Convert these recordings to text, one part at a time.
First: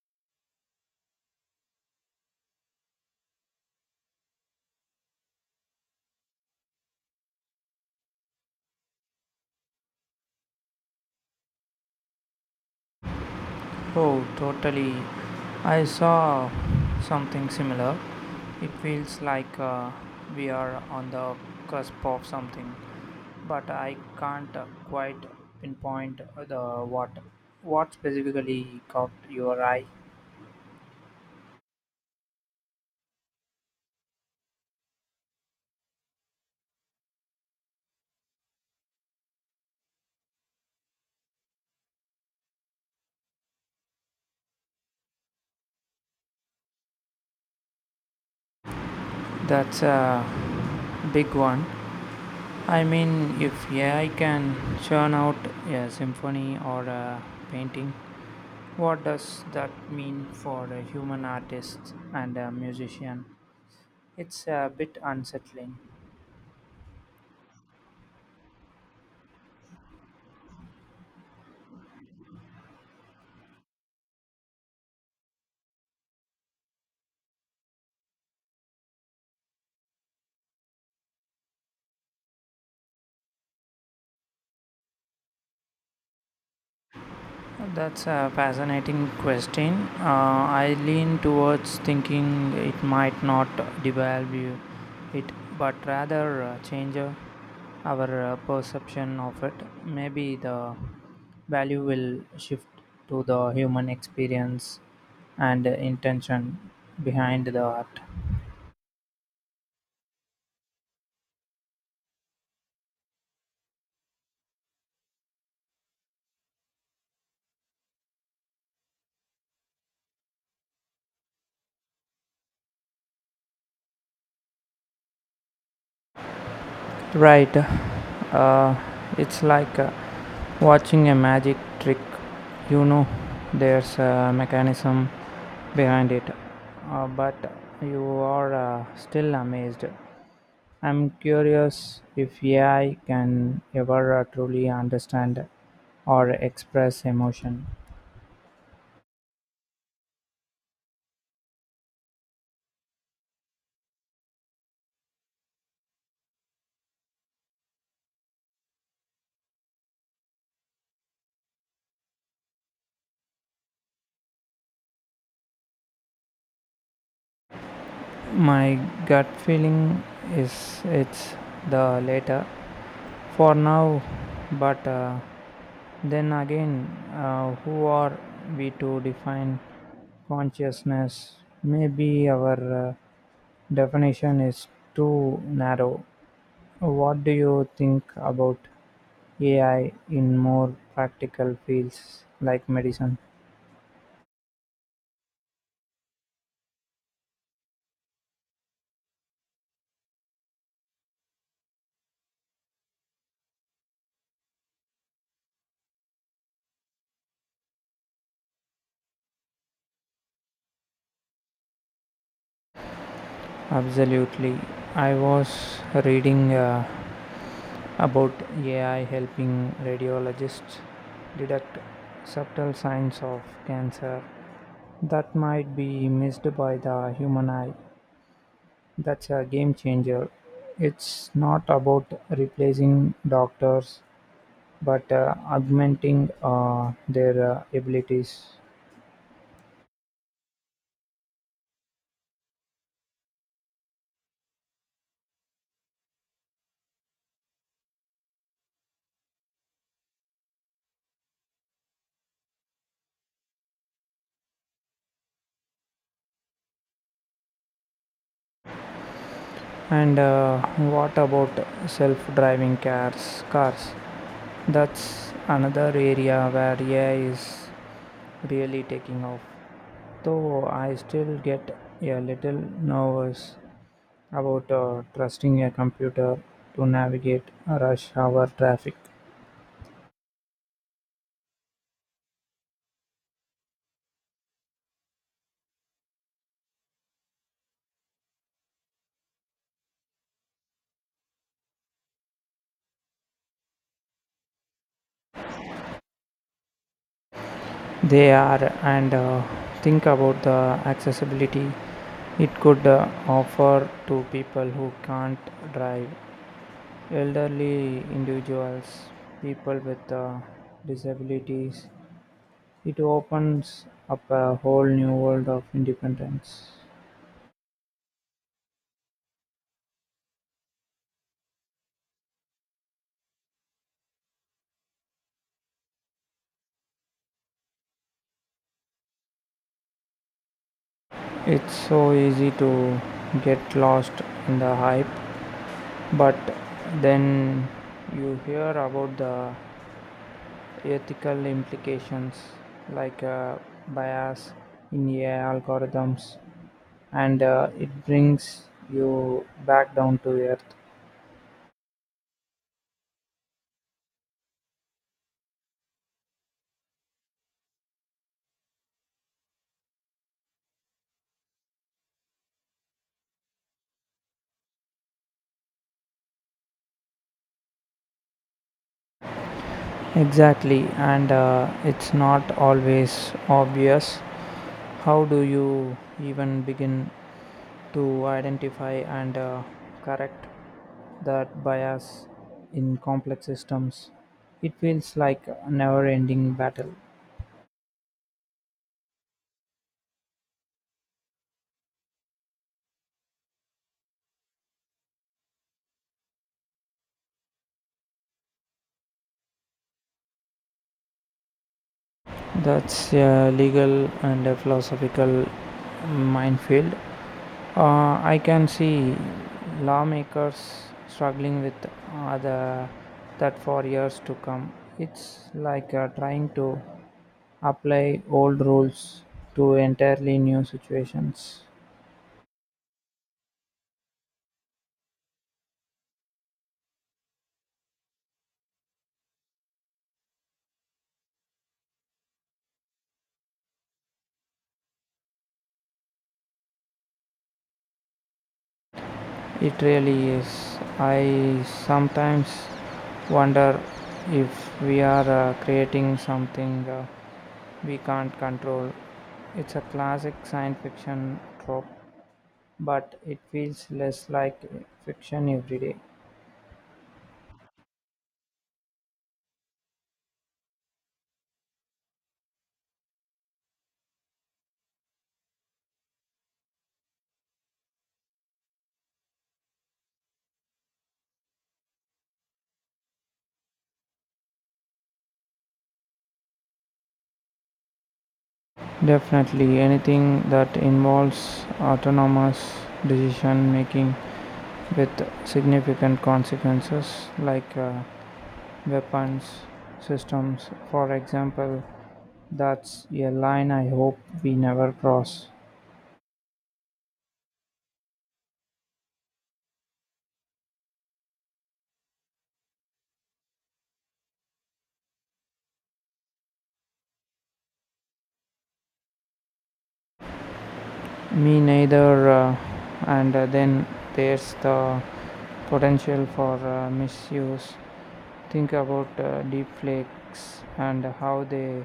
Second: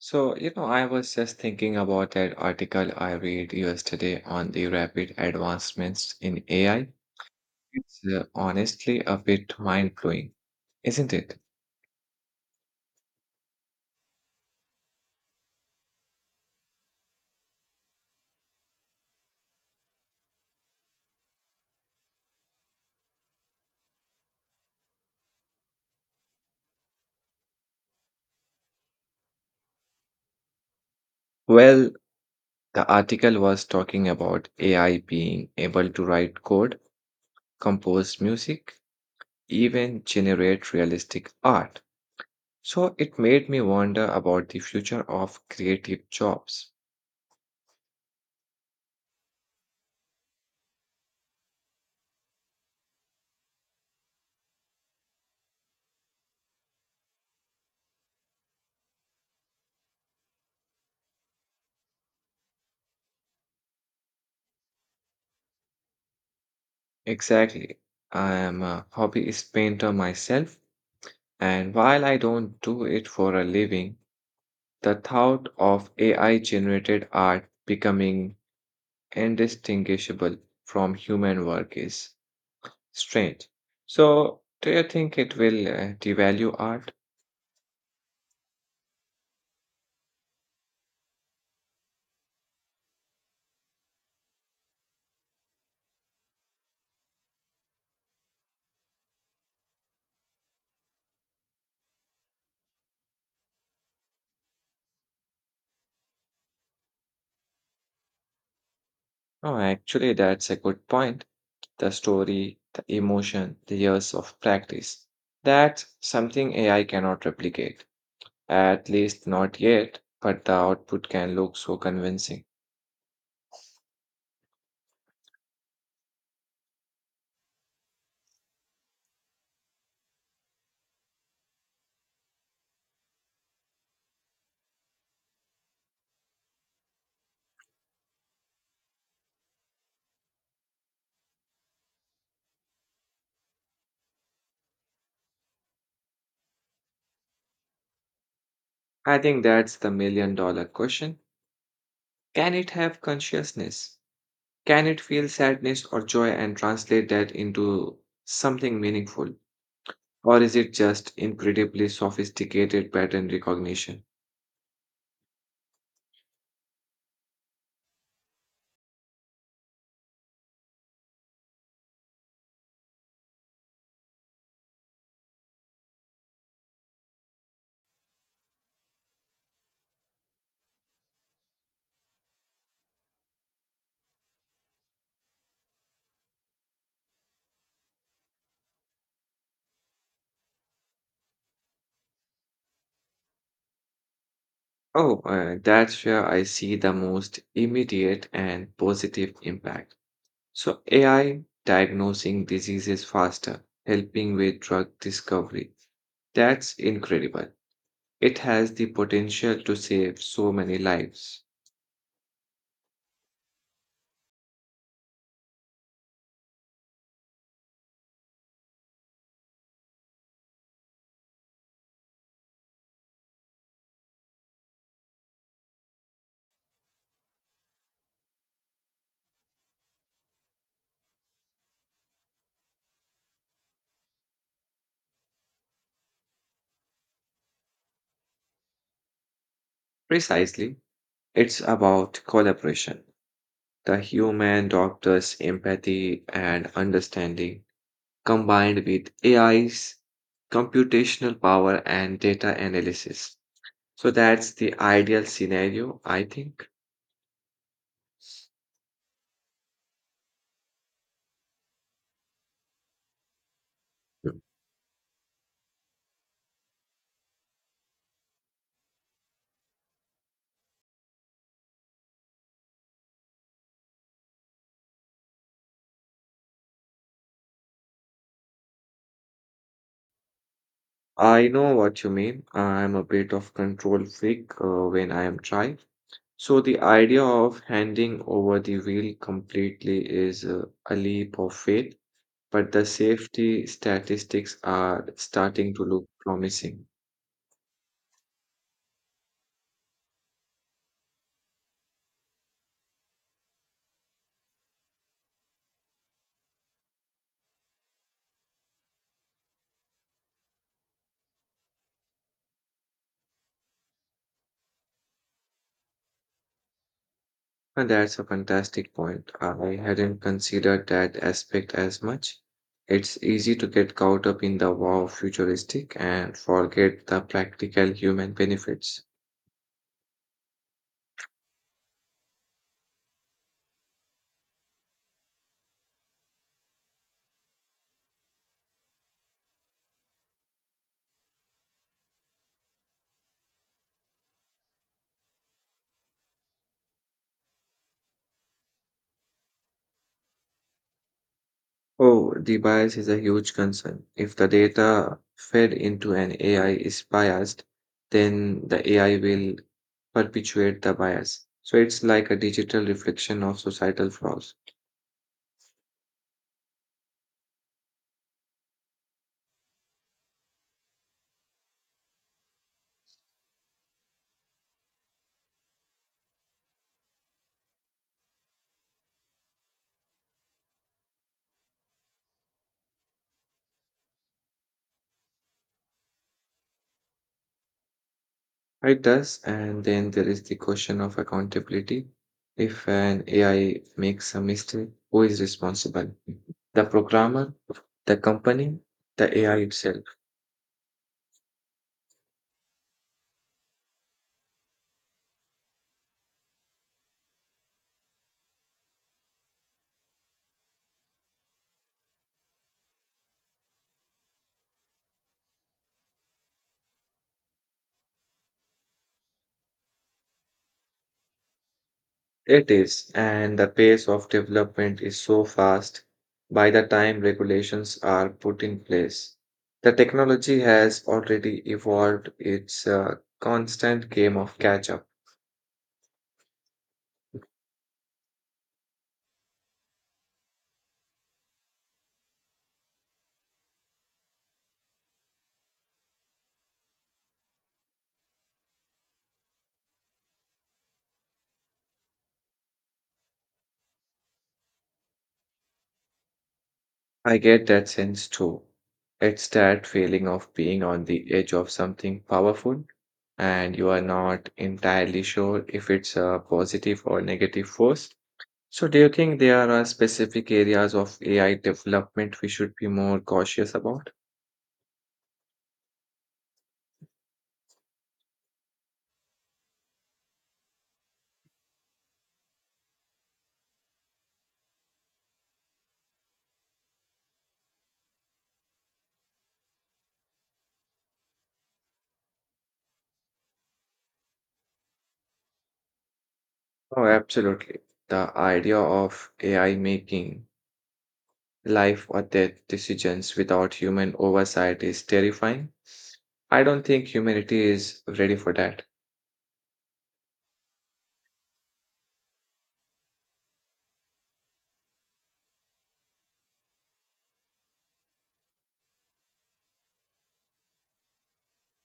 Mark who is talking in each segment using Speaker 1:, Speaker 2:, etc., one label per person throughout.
Speaker 1: So, you know, I was just thinking about that article I read yesterday on the rapid advancements in AI. It's honestly a bit mind-blowing, isn't it?
Speaker 2: Oh, totally. I saw something similar. It feels like we are on the cusp of something, but I can't quite pinpoint the what what specifically caught your eye.
Speaker 1: Well, the article was talking about AI being able to write code, compose music, even generate realistic art. So it made me wonder about the future of creative jobs.
Speaker 2: That's a big one. I mean, if AI can churn out a symphony or a painting, what does that mean for a human artist and a musician? It's a bit unsettling.
Speaker 1: Exactly. I am a hobbyist painter myself, and while I don't do it for a living, the thought of AI generated art becoming indistinguishable from human work is strange. So, do you think it will devalue art?
Speaker 2: That's a fascinating question. I lean towards thinking it might not devalue it, but rather change our perception of it. Maybe the value will shift to the human experience and intention behind the art.
Speaker 1: No, actually, that's a good point. The story, the emotion, the years of practice. That's something AI cannot replicate, at least not yet, but the output can look so convincing.
Speaker 2: Right. Uh, it's like watching a magic trick, you know there's a mechanism behind it, but you are still amazed. I'm curious if AI can ever truly understand or express emotion.
Speaker 1: I think that's the million dollar question. Can it have consciousness? Can it feel sadness or joy and translate that into something meaningful? Or is it just incredibly sophisticated pattern recognition?
Speaker 2: My gut feeling is it's the latter for now, but then again, who are we to define consciousness? Maybe our definition is too narrow. What do you think about AI in more practical fields like medicine?
Speaker 1: Oh, that's where I see the most immediate and positive impact. So, AI diagnosing diseases faster, helping with drug discovery. That's incredible. It has the potential to save so many lives.
Speaker 2: Absolutely. I was reading about AI helping radiologists detect subtle signs of cancer that might be missed by the human eye. That's a game changer. It's not about replacing doctors, but augmenting their abilities.
Speaker 1: Precisely, it's about collaboration. The human doctor's empathy and understanding, combined with AI's computational power and data analysis. So that's the ideal scenario, I think.
Speaker 2: And what about self-driving cars? Cars.
Speaker 1: Mm.
Speaker 2: That's another area where AI is really taking off. Though I still get a little nervous about trusting a computer to navigate rush hour traffic.
Speaker 1: I know what you mean. I'm a bit of control freak when I am trying. So the idea of handing over the wheel completely is a leap of faith, but the safety statistics are starting to look promising.
Speaker 2: They are, and think about the accessibility it could offer to people who can't drive, elderly individuals, people with disabilities. It opens up a whole new world of independence.
Speaker 1: And that's a fantastic point. I hadn't considered that aspect as much. It's easy to get caught up in the wow futuristic and forget the practical human benefits.
Speaker 2: It's so easy to get lost in the hype, but then you hear about the ethical implications, like bias in AI algorithms, and it brings you back down to earth.
Speaker 1: Oh, the bias is a huge concern. If the data fed into an AI is biased, then the AI will perpetuate the bias. So it's like a digital reflection of societal flaws.
Speaker 2: Exactly, and it's not always obvious. How do you even begin to identify and correct that bias in complex systems? It feels like a never ending battle.
Speaker 1: It does, and then there is the question of accountability. If an AI makes a mistake, who is responsible? The programmer, the company, the AI itself.
Speaker 2: That's a legal and a philosophical minefield. I can see lawmakers struggling with uh, the, that for years to come. It's like trying to apply old rules to entirely new situations.
Speaker 1: It is, and the pace of development is so fast by the time regulations are put in place. The technology has already evolved, it's a constant game of catch up.
Speaker 2: It really is. I sometimes wonder if we are creating something we can't control. It's a classic science fiction trope, but it feels less like fiction every day.
Speaker 1: I get that sense too. It's that feeling of being on the edge of something powerful and you are not entirely sure if it's a positive or negative force. So, do you think there are specific areas of AI development we should be more cautious about?
Speaker 2: Definitely, anything that involves autonomous decision making with significant consequences, like weapons systems, for example, that's a line I hope we never cross.
Speaker 1: Oh, absolutely. The idea of AI making life or death decisions without human oversight is terrifying. I don't think humanity is ready for that.
Speaker 2: Me neither, and then there's the potential for misuse. Think about deep and how they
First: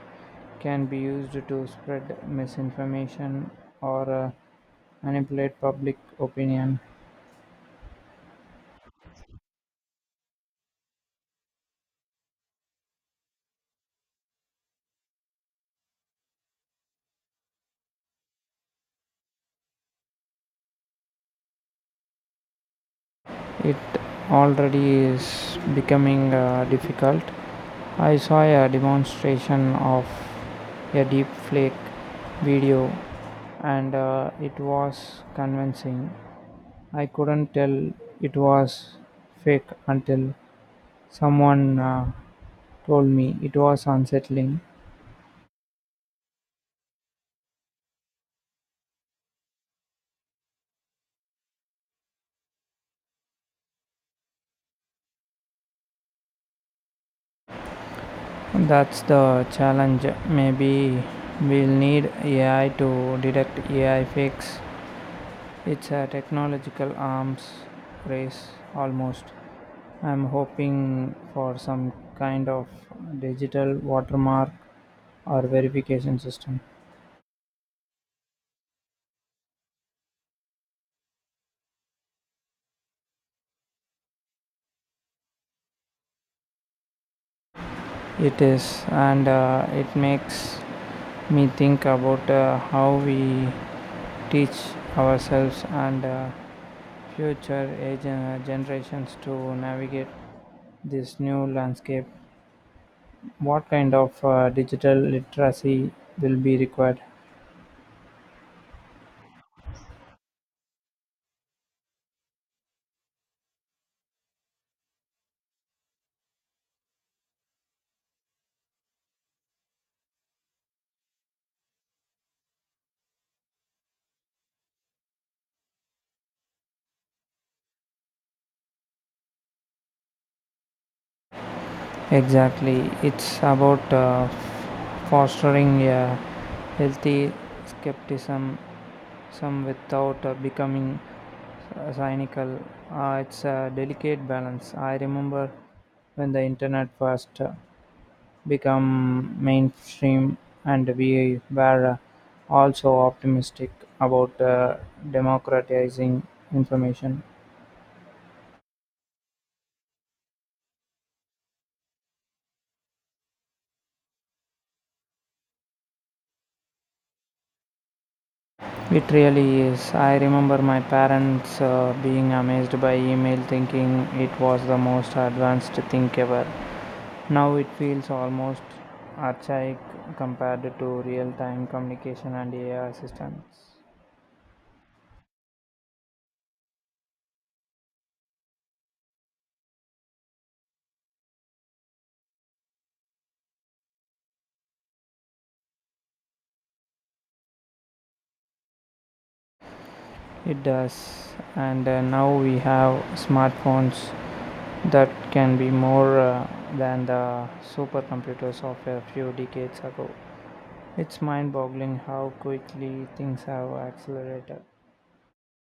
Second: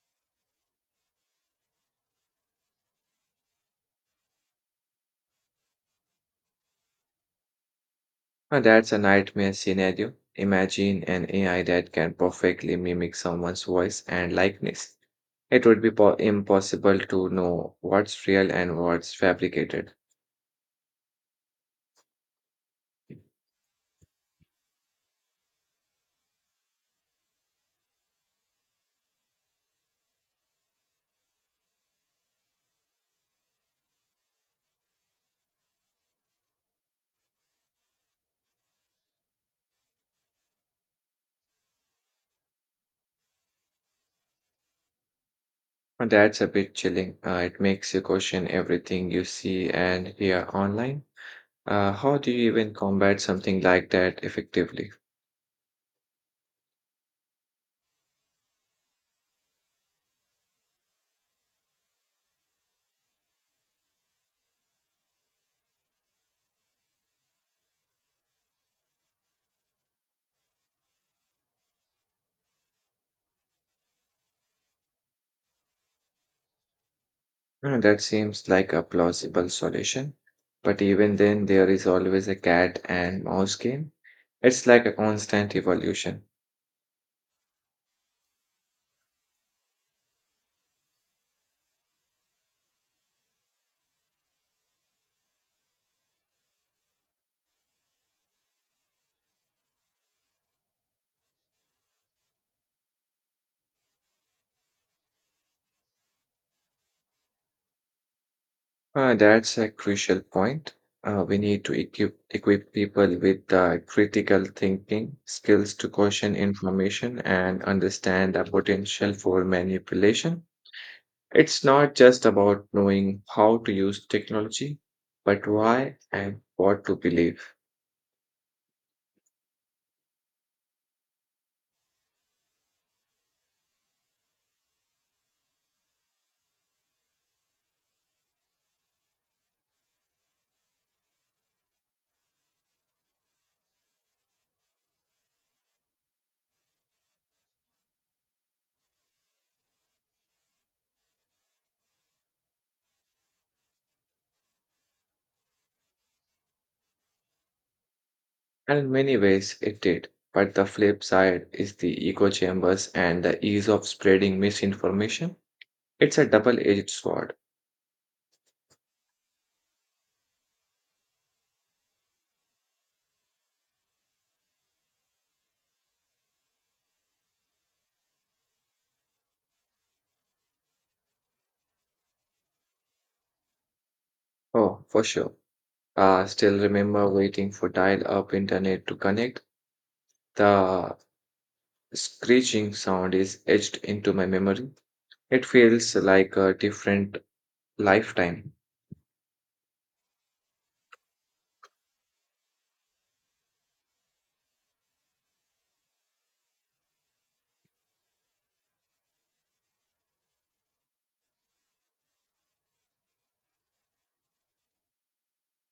Speaker 2: can be used to spread misinformation or manipulate public opinion.
Speaker 1: Now, that's a nightmare scenario. Imagine an AI that can perfectly mimic someone's voice and likeness. It would be impossible to know what's real and what's fabricated.
Speaker 2: It already is becoming difficult. I saw a demonstration of a deepfake video, and it was convincing. I couldn't tell it was fake until someone told me. It was unsettling.
Speaker 1: And that's a bit chilling. It makes you question everything you see and hear online. How do you even combat something like that effectively?
Speaker 2: That's the challenge. Maybe we'll need AI to detect AI fakes. It's a technological arms race almost. I'm hoping for some kind of digital watermark or verification system.
Speaker 1: That seems like a plausible solution. But even then, there is always a cat and mouse game. It's like a constant evolution.
Speaker 2: It is, and it makes me think about how we teach ourselves and generations to navigate this new landscape. What kind of digital literacy will be required?
Speaker 1: That's a crucial point. We need to equip people with the critical thinking skills to question information and understand the potential for manipulation. It's not just about knowing how to use technology, but why and what to believe.
Speaker 2: Exactly. It's about fostering a healthy skepticism, some without becoming cynical. It's a delicate balance. I remember when the internet first became mainstream, and we were also optimistic about democratizing information.
Speaker 1: And in many ways, it did. But the flip side is the echo chambers and the ease of spreading misinformation. It's a double edged sword.
Speaker 2: It really is. I remember my parents being amazed by email, thinking it was the most advanced thing ever. Now it feels almost archaic compared to real time communication and AI assistants.
Speaker 1: Oh, for sure. Still remember waiting for dial-up internet to connect. The screeching sound is etched into my memory. It feels like a different lifetime.
Speaker 2: It does. And now we have smartphones that can be more than the supercomputers of a few decades ago. It's mind boggling how quickly things have accelerated.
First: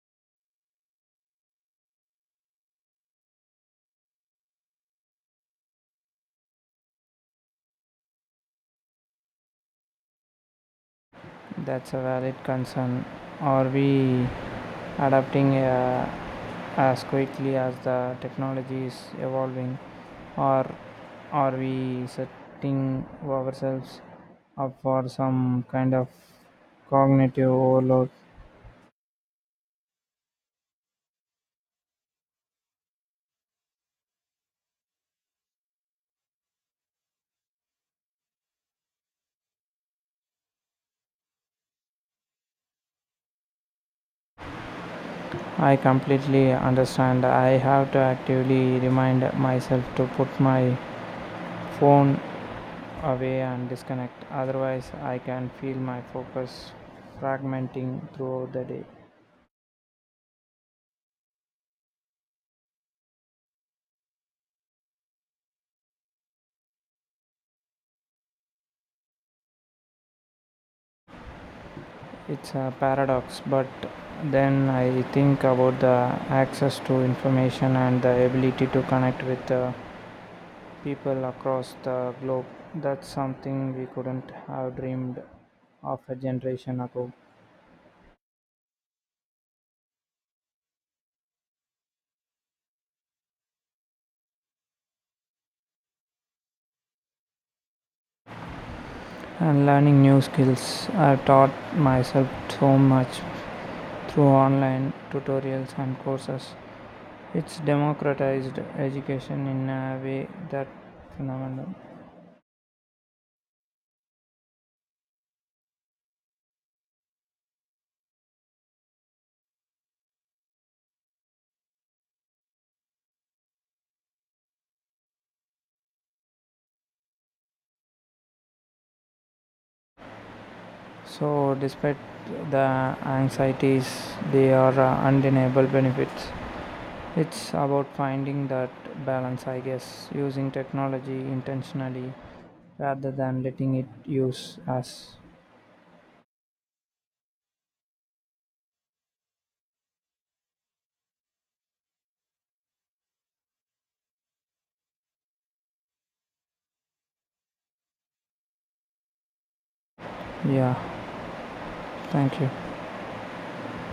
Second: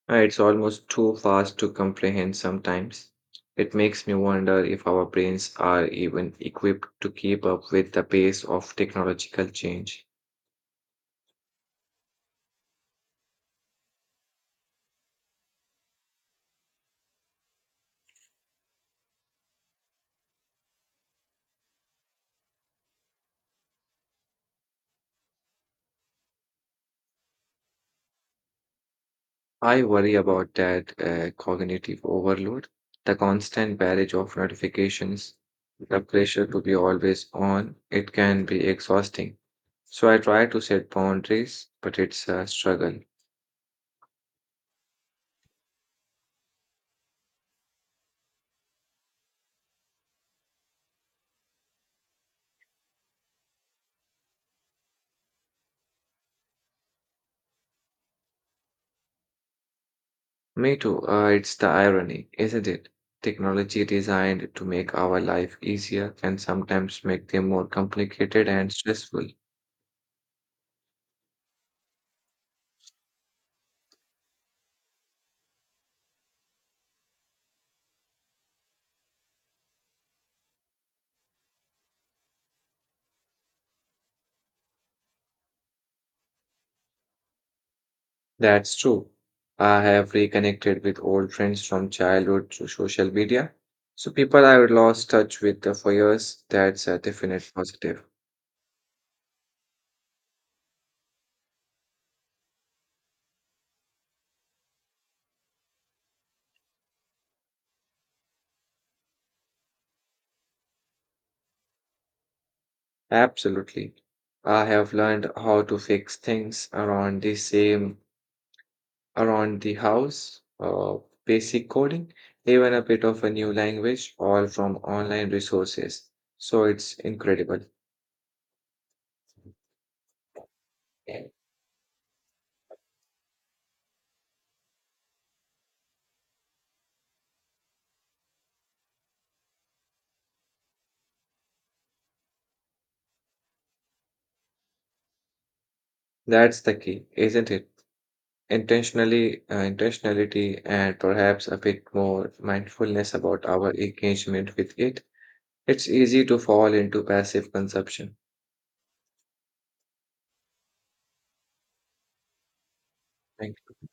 Speaker 1: It's almost too fast to comprehend sometimes. It makes me wonder if our brains are even equipped to keep up with the pace of technological change.
Speaker 2: That's a valid concern. Are we adapting as quickly as the technology is evolving, or are we setting ourselves up for some kind of cognitive overload?
Speaker 1: I worry about that cognitive overload, the constant barrage of notifications. The pressure to be always on, it can be exhausting. So I try to set boundaries, but it's a struggle.
Speaker 2: I completely understand. I have to actively remind myself to put my phone away and disconnect. Otherwise, I can feel my focus fragmenting throughout the day.
Speaker 1: Me too. It's the irony, isn't it? Technology designed to make our life easier can sometimes make them more complicated and stressful.
Speaker 2: It's a paradox, but then I think about the access to information and the ability to connect with the people across the globe. That's something we couldn't have dreamed of a generation ago.
Speaker 1: That's true. I have reconnected with old friends from childhood through social media. So people I would lost touch with for years, that's a definite positive.
Speaker 2: And learning new skills, I taught myself so much through online tutorials and courses. It's democratized education in a way that phenomenal.
Speaker 1: Absolutely. I have learned how to fix things around the house, basic coding, even a bit of a new language, all from online resources. So it's incredible.
Speaker 2: So, despite the anxieties, they are undeniable benefits. It's about finding that balance, I guess, using technology intentionally rather than letting it use us.
Speaker 1: That's the key, isn't it? Intentionality, and perhaps a bit more mindfulness about our engagement with it. It's easy to fall into passive consumption.
Speaker 2: Yeah, thank you.
Speaker 1: Thank you.